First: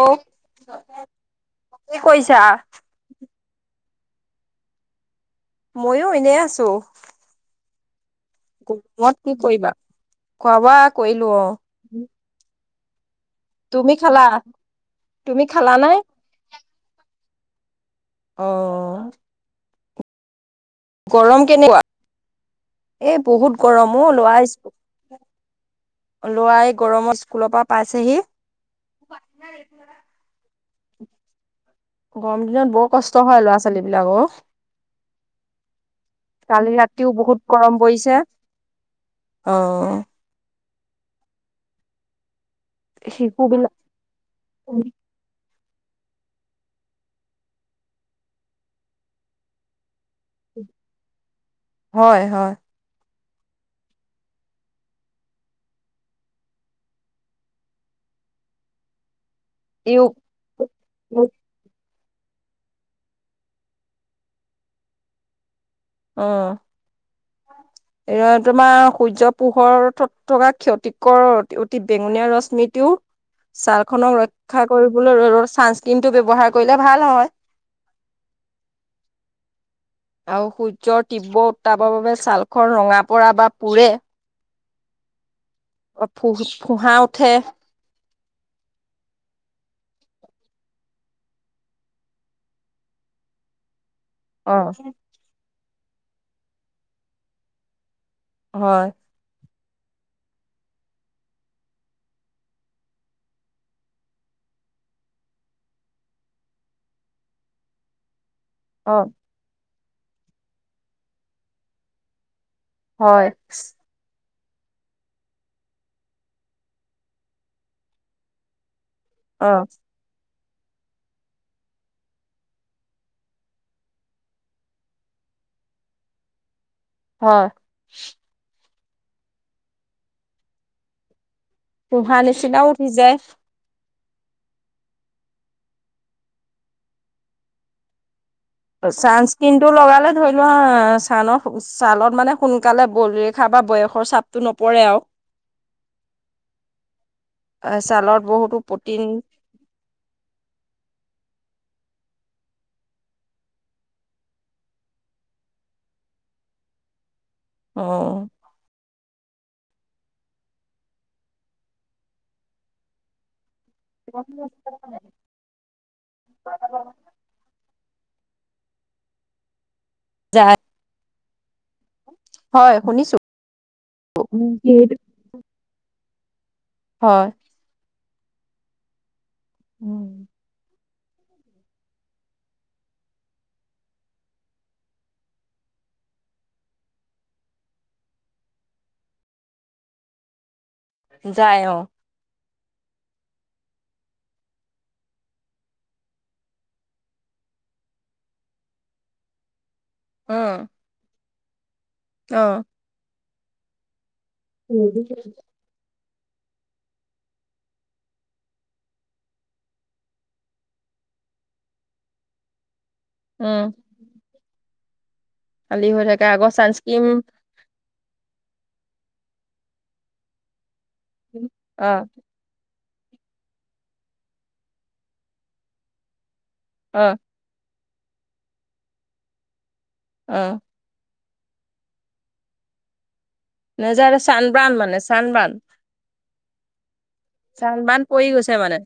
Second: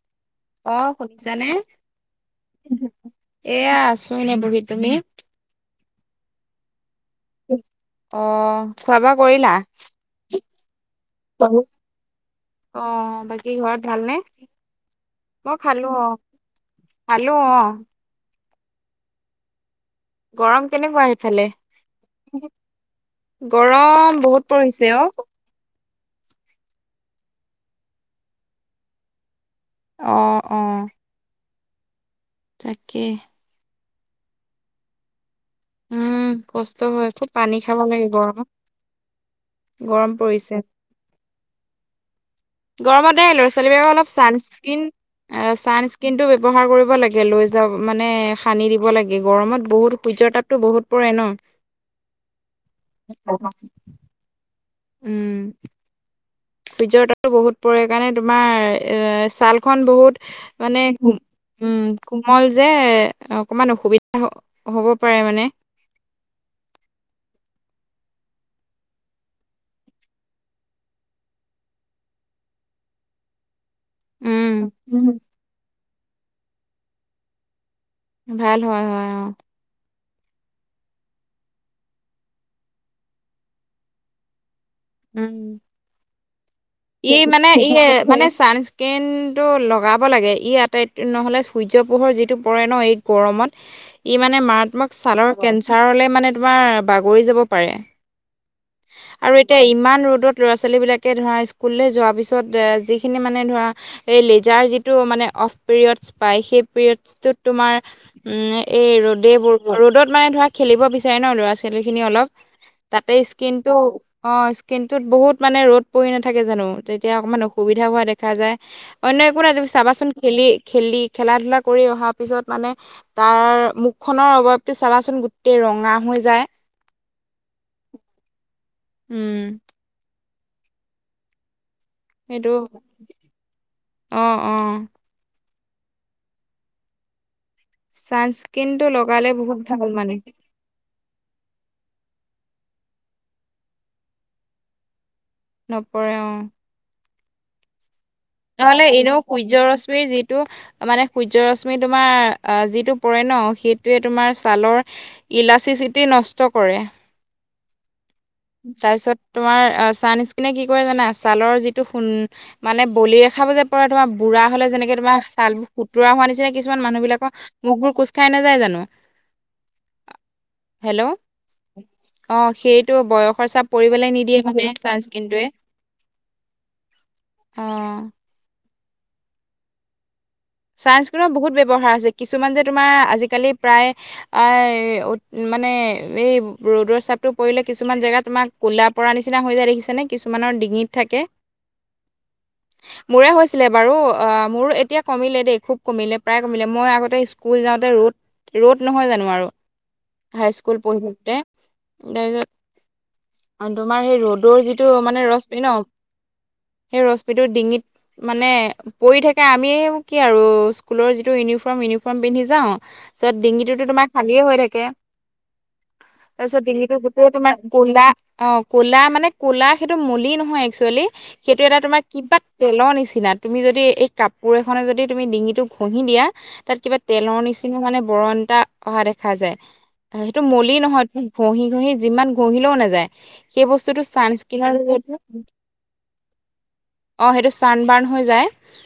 অ অহ শুনিছানে কি কৰিছা এয়া আছ ক এনেই বহি পিনি মইয়ো এনে আছো অহ খোৱা বোৱা গৰমত কি কৰিলা কৰিবা খোৱা বোৱা কৰিলো অ অহ বাকী ঘৰত তুমি ভালনে খালা তুমি মই খালা খালো নাই অহ খালো অহ অঁহ গৰম কেনেকুৱা সেইফালে কেনেকুৱা এই বহুত গৰমো গৰম ল'ৰা বহুত পৰিছে অহ লৰাই গৰমত স্কুলৰ পৰা পাইছেহি অহ অ গৰম দিনত বৰ তাকে কষ্ট হয় ল'ৰা ছোৱালী বিলাকৰ উম কালি কষ্ট ৰাতিও হয় খুব বহুত পানী গৰম খাব পৰিছে লাগিব আৰু অ গৰম পৰিছে গৰমতে শিশু ল'ৰা ছোৱালী বিলাক বিলাকৰ অলপ চানস্কন ছানস্ক্ৰীণটো ব্যৱহাৰ কৰিব লাগে লৈ যা মানে সানি দিব লাগে গৰমত বহুত সূৰ্যৰ তাপতটো বহুত পৰে ন হয় হয় উম সূৰ্য তাপটো বহুত পৰে সেইকাৰণে তোমাৰ এ ছাল খ ইউ বহুত মানে উম কোমল যে অকমান অসুবিধা হ'ব পাৰে মানে অহ [inaudible] এ তোমাৰ সূৰ্য পোহৰত থকা ক্ষতিকৰ অতি বেঙুনীয়া ৰশ্মিটো [inaudible] ছাল খক উম ৰক্ষা কৰিবলৈ ৰ ৰ ছানস্ক্ৰীনটো ব্যৱহাৰ কৰিলে ভাল হয় ভাল হয় হয় অ আৰু সূৰ্যৰ তীব্ৰ উত্তাপৰ বাবে ছালখৰ ৰঙা পৰা বা পোৰে উম ফু ফুহা এই উঠে মানে মানে ছানস্ক্ৰীণ টো লগাব লাগে ই আটাইত নহ'লে সূৰ্য পোহৰ যিটো পৰে ন এই গৰমত ই মানে অ মাৰাত্মক ছালৰ কেঞ্চাৰলে মানে তোমাৰ বাগৰি যাব পাৰে হয় এতি ইমান ৰ'ত ল'ৰা ছোৱালী বিলাকে ধৰা স্কুললে যোৱাৰ পিছত যিখিনি মানে ধৰা এই লেজাৰ যিটো মানে অফ পিৰিয়ডছ পায় সেই পিৰিয়ডছটোত তোমাৰ উম এই অ ৰ'দবোৰ ৰ'দত মানে ধৰক খেলিব বিচাৰে ন ল'ৰা ছোৱালীখিনি অলপ। তাতে হয় স্কিনটো অ স্কিনতটোত বহুত মানে ৰ'দ পৰি না থাকে জানো তেতিয়া অকণমান অসুবিধা হোৱা দেখা যায়, অন্য একো অ নাই চাবাচোন খেলি খেলি খেলা ধলা কৰি অহা পিছত মানে তাৰ মুখ খনৰ অভাৱটো চাবাচোন গোটেই ৰঙা হৈ যায়। হয়। উম। ফোঁহা নিচিনা উঠি যায়। অঁ অঁ। ছান ছানস্ক্ৰিনটো লগালে ধৰি লোৱা ছালৰ ছালত মানে সোনকালে বলৰেখা বা বয়সৰ চাপটো নপৰে আৰু নপৰে অঁ। অ ছালত বহুতো নহলে প্ৰটিন এনেও সূৰ্য ৰশ্মিৰ যিটো মানে সূৰ্য ৰশ্মি তুমি তোমাৰ যিটো পৰে ন সেইটোৱে তোমাৰ ছালৰ ইলাচিচিটি নষ্ট ক ৰে। অ তাৰপিছত তোমাৰ ছানস্ক্ৰীনে কি কৰে জানা ছালৰ যিটো মানে বলিৰেখাবোৰ যে পৰে তোমাৰ বুঢ়া হলে যেনেকে তোমাৰ ছালবোৰ সুতোৰা হোৱা নিচিনা কিছুমান মানুহ বিলাকৰ মুখবোৰ খোজ খাই নাযায় জানো, যায় হেল্ল'! অ হয় সেইটো শুনিছো বয়সৰ চাপ পৰিবলৈ নিদিয়ে মানে ছানস্ক্ৰীনটোৱে। হয়। অ উম। ছানস্ক্ৰীনৰ বহুত ব্যৱহাৰ আছে, কিছুমান যে তোমাৰ আজিকালি প্ৰায় এ মানে এই ৰ'দৰ চাপটো পৰিলে কিছুমান জেগা তোমাৰ ক'লা পৰা নিচিনা হৈ যায় দেখিছে নে কিছুমানৰ ডিঙিত? থাকে যায় অঁ। মোৰে হৈছিলে বাৰু অ মোৰ এতিয়া কমিলে দেই খুব কমিলে প্ৰায় কমিলে মই আগতে স্কুল যাওঁতে ৰ'দ ৰ'দ নহয় জানো আৰু। উম হাইস্কুল পঢ়োতে। অ তাৰপিছত তোমাৰ সেই ৰ'দৰ যিটো উম মানে ৰশ্মি ন। সেই ৰশ্মিটো ডিঙিত মানে পৰি থাকে আমি কি আৰু স্কুলৰ যিটো ইউনিফৰ্ম ইউনিফৰ্ম পিন্ধি যাওঁ, তাৰপিছত ডিঙিটোতো তোমাৰ খালীয়ে হৈ থাকে। খালী হৈ থাকে আগৰ তাৰপিছত ডিঙিটো চানস্কিম গোটেই তোমাৰ কোলা অ কলা মানে কলা সেইটো মলি নহয় একচুৱেলি, সেইটো এটা অ তোমাৰ কিবা তেলৰ নি চিনা তুমি যদি এই কাপোৰ এখনে যদি তুমি ডিঙিটো ঘঁহি দিয়া তাত কিবা অ তেলৰ নিচিনা মানে বৰণ এটা অহা দেখা যায়, অ সেইটো মলি নহয় ঘঁহি ঘঁহি যিমান ঘঁহিলেও নাযায়। সেই বস্তুটো নেযায় চানবান ছানস্ক্ৰীনৰ জ মানে চানবান অ সেইটো চান চানবান বাৰ্ণ হৈ পৰি যায়। গৈছে মানে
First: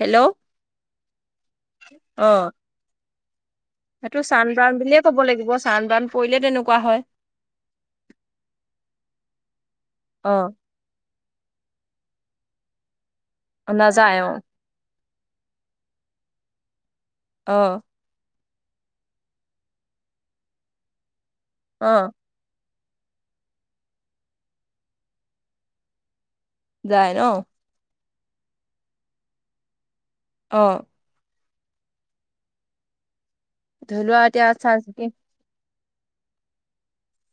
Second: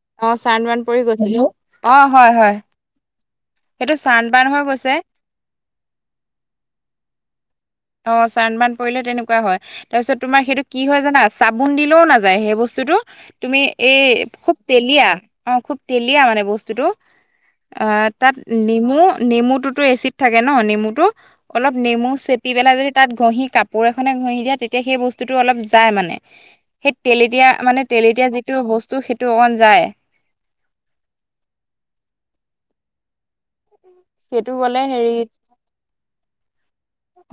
হেল্ল' অ চান বাৰ্ন পৰি গৈছিল। অ হয় হয়। সেইটো এইটো চানবাৰ্ণ চান হৈ বাৰ্ন গৈছে বুলিয়ে কব লাগিব চান বাৰ্ন পৰিলে তেনেকুৱা হয়। অ চান বাৰ্ন পৰিলে তেনেকুৱা হয়, তাৰপিছত অ তোমাৰ সেইটো কি হয় জানা চা বুন দিলেও নাযায় সেই বস্তুটো তুমি অ এই নাযায় অ খুব তেলীয়া, অ খুব তেলীয়া মানে বস্তুটো অ আহ তাত নেমু নেমুটোতো এচিড থাকে ন নেমুটো অলপ অ নেমু চে পি পেলাই যদি তাত ঘঁহি কাপোৰ এনে ঘঁহি দিয়া তেতিয়া সেই বস্তুটো অলপ যায় মানে। সেই যায় ন তেলেতীয়া মানে তেলেতীয়া যিটো বস্তু সেইটো অকন যায়। অঁ। ধলুৱা সেইটো এতিয়াতে গ'লে চান স্ক্ৰীন হেৰি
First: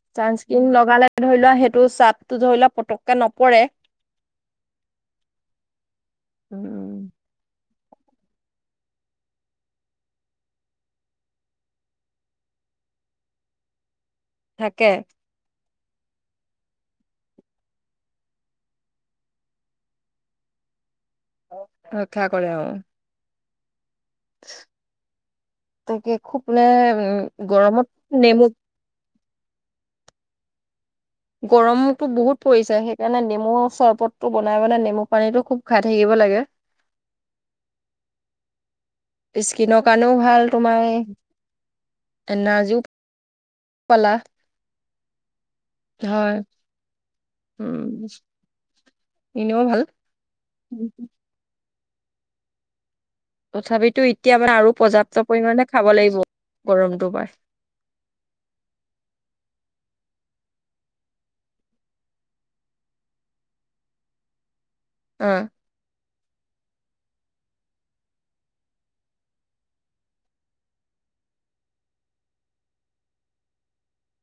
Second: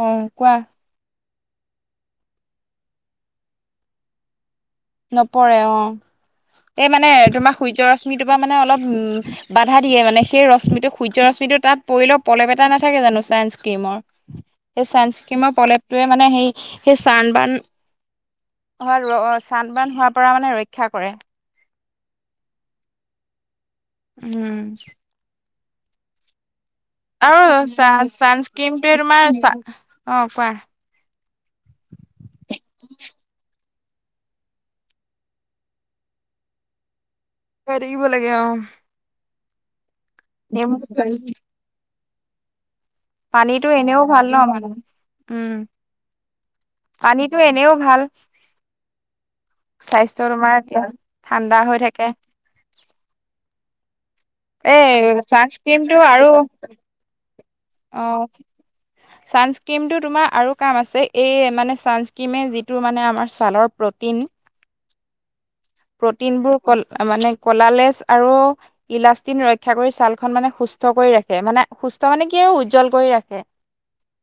অ কোৱা চানস্ক্ৰীন লগালে ধৰি লোৱা সেইটো চাপটো ধৰি লোৱা পতককে নপৰে নপৰে অ উম এই উম মানে তোমাক সূৰ্য ৰশ্মিটোৰ পৰা মানে অলপ বাধা দিয়ে মানে সেই ৰশ্মিটো সূৰ্য ৰশ্মিটো তাত পৰিলেও পলেপ এটা নাথাকে জানো চানস্ক্ৰীমৰ সেই থাকে চানস্ক্ৰীমৰ পলেপ তোয়ে মানে সেই সেই চান বান অ চাত বান হোৱাৰ পৰা মানে ৰক্ষা কৰে ৰক্ষা কৰে অ উম তাকে খুব মানে অ উম গৰমত নেমু চানস্ক্ৰীমটোৱে তোমাৰ চা অ কোৱা গৰমতো বহুত পৰিছে সেইকাৰণে নেমু চৰবতটো বনাই বানাই নেমু পানীটো খুব খাই থাকিব লাগে খা ই থাকিব লাগে অ স্কিনৰ কাৰণেও ভাল তোমাৰ এনাৰ্জিও পানীটো এনেও পালা ভাল ন মানে উম হয় পানীতটো এনেও ভাল উম এনেও ভাল। স্বাস্থ্য তোমাৰ কে ঠাণ্ডা হৈ থাকে তথাপিতো এতিয়া মানে আৰু পৰ্যাপ্ত এ পৰিমাণে খাব চানস্ক্ৰীনটো লাগিব আৰু গৰমটো পাই অ চানচ ক্ৰীমটো তোমাৰ আৰু কাম আছে এই মানে ছানস্ক্ৰীমে যিটো মানে আমাৰ ছালৰ প্ৰ'টিন অ প্ৰটিনবোৰ মানে কলালেচ আৰু ইলাষ্টিন ৰক্ষা কৰি ছালখন মানে সু সুস্থ কৰি ৰাখে মানে সুস্থ মানে কি আৰু উজ্জ্বল কৰি ৰাখে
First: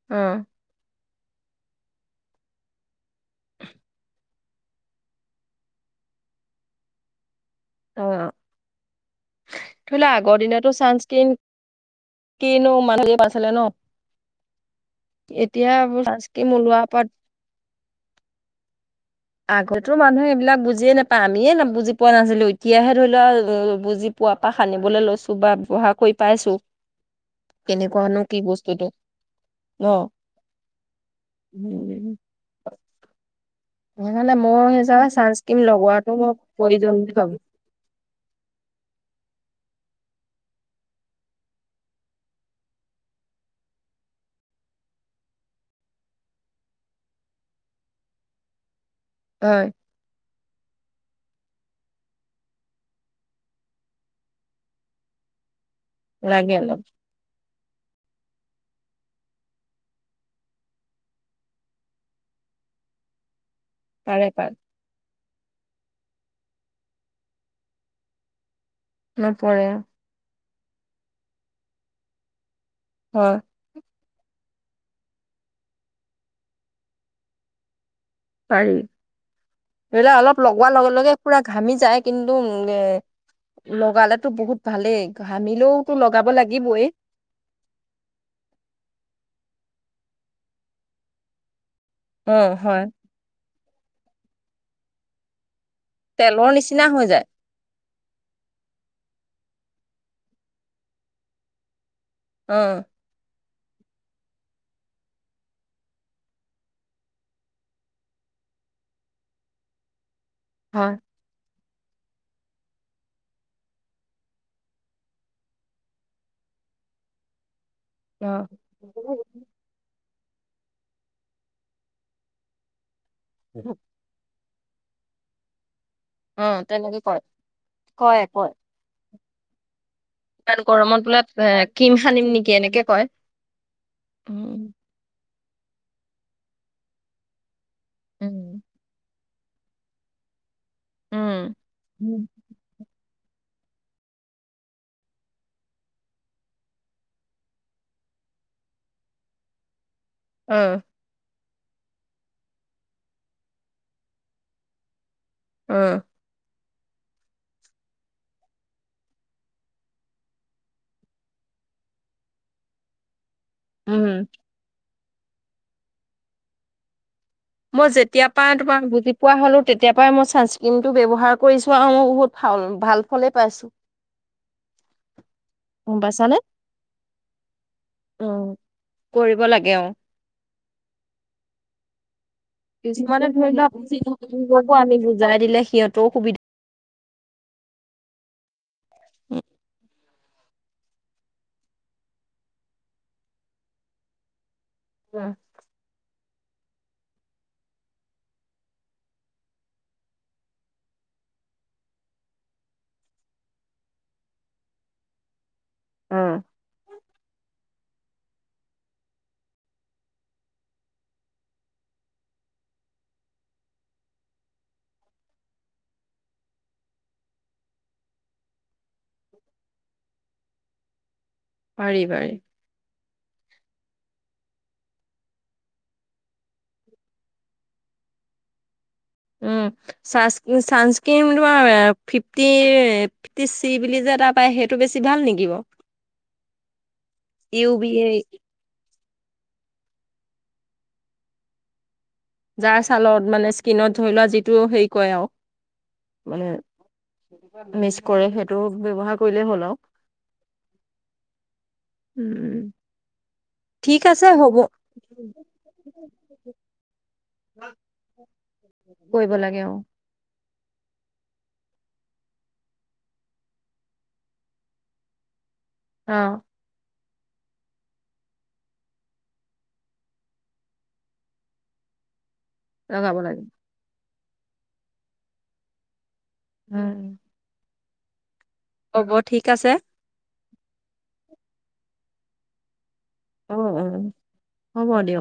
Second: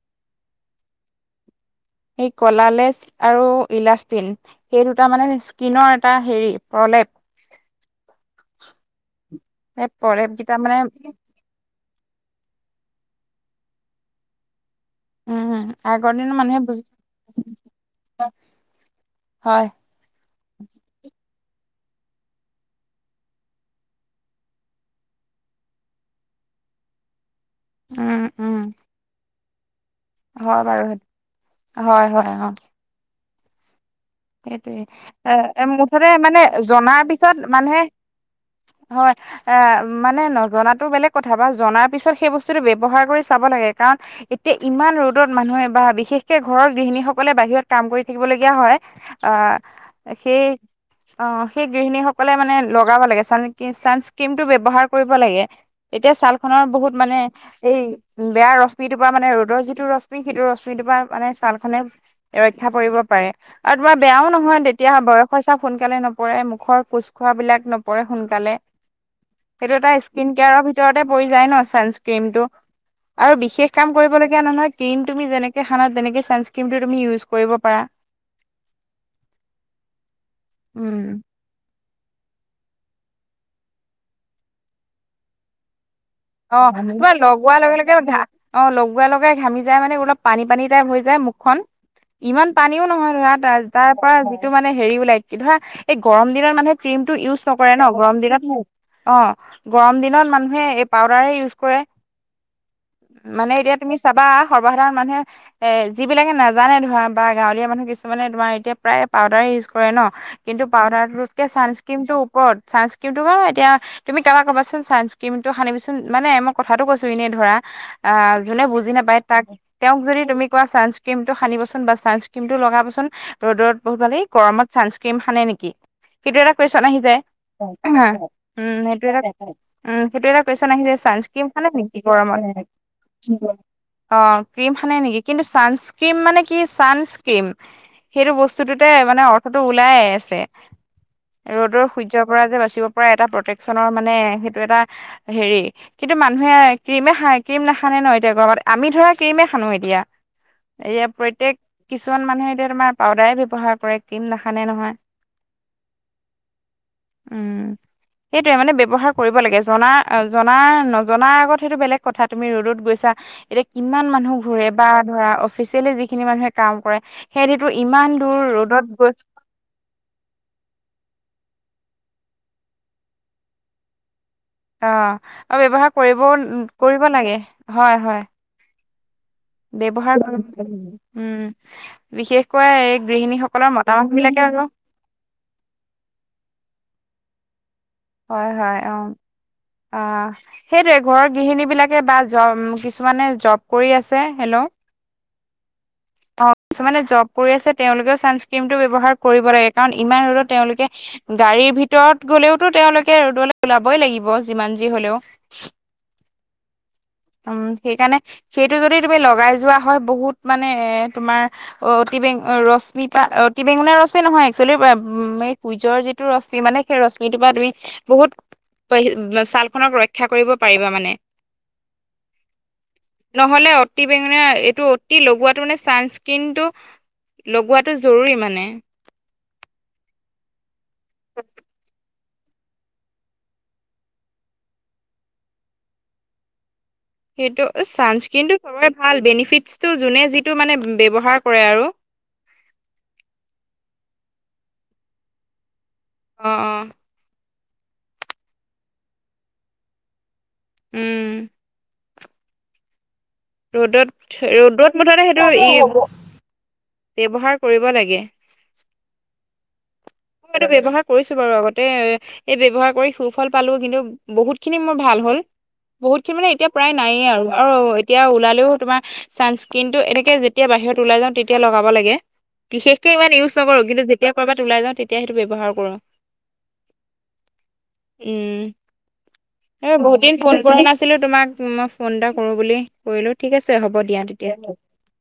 আহ এই কলালেচ আৰু ইলাষ্টিন সেই দুটা মানে স্কিনৰ এটা হেৰি প্ৰলেপ অ সেই ধৰি লোৱা প্ৰলেপ আগৰ কেইটা দিনতো মানে চানস্ক্ৰীন কিনো মানুহ হে পাইছিলে ন এতিয়া উম সক আগৰ দিনৰ চাস্ক্ৰীন মানুহে ওলোৱা বুজি পা নাপায়। হয় আগতো মানুহে এইবিলাক বুজিয়ে নাপায় আমিয়ে ন বুজি পোৱা নাছিলো তেতিয়াহে ধৰি লোৱা বুজি পোৱা পৰা সানিবলৈ লৈছো বা ব্যৱহাৰ কৰি পাইছো উম কেনেকুৱানো কি উম বস্তুটো ন হয় বাৰু সটো হয় হয় অ সেইকাৰণে মই সেইটোৱে সেইজাগা চানস্ক্ৰীম এ মুঠতে লগোৱাটো মই মানে প্ৰয়োজন জনাৰ বুলি পিছত ভাবো মানুহে হয় এ মানে নজনাতো বেলেগ কথা বা জনাৰ পিছত সেই বস্তুটো ব্যয়ৱহাৰ কৰি চাব লাগে কাৰণ এতিয়া ইমান ৰ'দত মানুহে বা বিশেষকে ঘৰৰ গৃহিনী সকলে বাহিৰত কাম কৰি থাকিব লগীয়া হয় অ হয় সেই অ সেই গৃহিণীসকলে মানে লগাব লাগে চ চানস্ক্ৰীন টো ব্যৱহাৰ কৰিব লাগে এতিয়া ছাল লাগে খনৰ অলপ বহুত মানে এই বেয়া ৰশ্মিটোৰ পৰা মানে ৰ'দৰ যিটো ৰশ্মি সেইটো ৰশ্মিটোৰ পৰা মানে ছাল খনে ৰক্ষা কৰি পাৰেআৰু তোমাৰ পাৰে বেয়াও পাৰে নহয় তেতিয়া বয়স মুখৰ চাপ সোনকালে নপৰে মুখৰ ফোজ খোৱা বিলাক নপৰে সোনকালে নপৰে সেইটো এটা স্কিন কেয়াৰৰ ভিতৰতে পৰি যায় ন চানস্ক্ৰীন টো আৰু হয় বিশেষ কাম কৰিবলগীয়া নহয় নহয় স্ক্ৰীন তুমি যেনেকে হানা তেনেকে চাস্ক্ৰীমটো তুমি ইউজ কৰিব পাৰা পাৰি এইবিলাক অলপ লগোৱাৰ লগে লগে পুৰা ঘামি যায় কিন্তু এ লগালেতো বহুত ভালেই ঘামিলেও অ তোমাৰ লগোৱাৰ লগে লগে ঘা অ লগোৱাৰ লগে ঘামি যা মানে অলপ পানী পানী টাইপ হৈ যায় মুখখন, অ ইমান হয় পানীও নহয় ধৰা তা তাৰ পৰা যিটো মানে হেৰি ওলাই কি ধৰা এই গৰম তেলৰ দিনত মানুহে নিচিনা হৈ ক্ৰীমটো যায় ইউজ নকৰে ন গৰম দিনত অ গৰম দিনত মানুহে এই পাউদাৰে ইউজ কৰে। উম। মানে এতিয়া তুমি চাবা সৰ্বসাধাৰণ মানুহে এ যিবিলাকে নাজানে ধৰা বা গাঁৱলীয়া মানুহে কিছুমানে তোমাৰ এতিয়া প্ৰায় পাউডাৰ ইউজ কৰে ন কিন্তু হয় পাউদাৰ টোতকে চানস কিন্ত ওপৰত চানস্ক্ৰীন টো বাৰু এতিয়া তুমি কাবাক কবাচোন চানস্ক্ৰীন সানিবি ছো মানে মই কথাটো কৈছো এনেই ধৰা অ আহ যোনে বুজি নাপায় তাক তেওঁক যদি তুমি কোৱা ছানস্কীম সানিবচোন বা ছানস্ক্ৰীম লগাবচোন ৰ'দত বহুত ভালি গৰমত ছানস্ক্ৰীম হানে নেকি সেইটো অ এটা কুৱেশ্যন আহি তেনেকে যায় কয় উ কয় কয় সেইটো এটা [unintelligible] ইমান গৰমত বোলে চান্ক্ৰীম এ হানে ক্ৰীম নেকি সানিম নেকি গৰমত এনেকে কয় অ উম ক্ৰীম হানে নেকি কিন্তু চানস্ক্ৰীম মানে কি চানস্ক্ৰীম সেইটো উম বস্তুটোতে মানে অ অৰ্থটো ওলাই আছে ৰ'দৰ উম সূৰ্যৰ পৰা যে বাচিব পৰা এটা প্ৰটেকশ্যচনৰ মানে সেইটো এটা হেৰি কিন্তু মানুহে ক্ৰীমে খ ক্ৰীম নাহানে ন এতিয়া গৰমত আমি ধৰা ক্ৰীমে হানো এতিয়া উম, এয়া প্ৰত্যয়েক কিছুমান মানুহে এতিয়া তোমাৰ পাউদাৰে ব্যৱহাৰ কৰে ক্ৰীম নাহানে নহয় আহ উম সেইটোয়ে মানে ব্যৱহাৰ কৰিব লাগে জনা জনা নজনাৰ আগত সেইটো বেলেগ কথা তুমি ৰ'দত গৈছা এতিয়া কিমান উম, মানুহ ঘূৰে বা ধৰা অফিচিয়েলি যিখিনি মানুহে কাম কৰে সেইটোতো মই ইমান যেতিয়া দূৰ তমা ৰ'দত গৈ বুজি পোৱা তেতিয়া পৰা মই চানস্ক্ৰীন টো ব্যৱহাৰ কৰিছো আৰু মই বহুত ভাল ভাল ফলে পাইছো অ অ ব্যৱহাৰ কৰিব পাইছানে? কৰিব লাগে হয় হয়। উম, কৰিব লাগে অ। ব্যৱহাৰ কৰিব উম। বিশেষকৈ এই কিছুমানে ধৰি লোৱা গৃহিনীসকলৰ বুজি মতামতবিলাকে আক। নোপোৱাকো আমি বুজাই দিলে সিহঁতৰো সুবিধা [unintelligible] হয় হয় অ উম, আহ। সেইটোয়ে ঘৰৰ গৃহিনীবিলাকে বা জ কিছুমানে জব কৰি আছে, হেল্ল'? উম। অ কিছুমানে জব কৰি আছে তেওঁলোকেও ছানচক্ৰিমটো ব্যৱহাৰ কৰিব লাগে কাৰণ ইমান ৰদত তেওঁলোকে গাড়ীৰ ভিতৰত গলেওতো তেওঁলোকে ৰ'দলৈ ওলাবই লাগিব যিমান যি হলেও। উম। অম। সেই কাৰণে সেইটো যদি তুমি লগাই যোৱা হয় বহুত মানে এ তোমাৰ অ অতি বে অ ৰশ্মিপা অতি বেঙুনিয়া ৰশ্মি নহয় একচুৱেলি বা মে কুইজৰ যিটো ৰশ্মি মানে সেই ৰশ্মিটোৰ পৰা দুই বহুত পা হি ছালখনক ৰক্ষা কৰিব পাৰিবা মানে। পাৰি পাৰি। নহলে অতি টোৱিং মানে এইটো অতি লগোৱাটো মানে ছানচক্ৰিনটো লগোৱাটো জৰুৰী মানে। উম ছানছ ছানছকিন তোমাৰ ফিফটি ফিফটি চি বুলি যে এটা পায় সেইটো বেছি ভাল নেকি বাৰু? সেইটো ইউ বি এ ছানজকিনটো চবৰে ভাল বেনিফিটছটো যোনে যিটো মানে ব্যৱহাৰ কৰে আৰু। যাৰ ছালত মানে স্কিনত ধৰি লোৱা যিটো হেৰি কয় আৰু অঁ অঁ। মিচ কৰে সেইটো ব্যৱহাৰ কৰিলেই হ'ল আৰু। উম! উম! ঠিক আছে ৰ'দত হ'ব। ৰ'দত মুঠতে সেইটো ই ব্যৱহাৰ কৰিব লাগে। কৰিব লাগে অ', ম এইটো ব্যৱহাৰ কৰিছোঁ বাৰু আগতে এ এই ব্যৱহাৰ কৰি সুফল পালোঁ কিন্তু বহুত খিনি মোৰ ভাল হল। বহুতখিনি অ', মানে এতিয়া প্ৰায় নায়ে আৰু আৰু এতিয়া ওলালেও তোমাৰ ছানস্কিনটো এনেকে যেতিয়া বাহিৰত ওলাই যাওঁ তেতিয়া লগাব লাগে। বিশেষকে লগাব ইমান লাগে। ইউজ নকৰোঁ কিন্তু যেতিয়া কৰবাত ওলাই যাওঁ তেতিয়া সেইটো ব্যৱহাৰ কৰোঁ। উম! উম! হ'ব ঠিক আছে। এই বহুত দিন ফোন কৰা নাছিলো তোমাক মই ফোন এটা কৰো বুলি। কৰিলো অ', ঠিক আছে হ'ব অ', দিয়া তেতিয়া। হ'ব দিয়ক।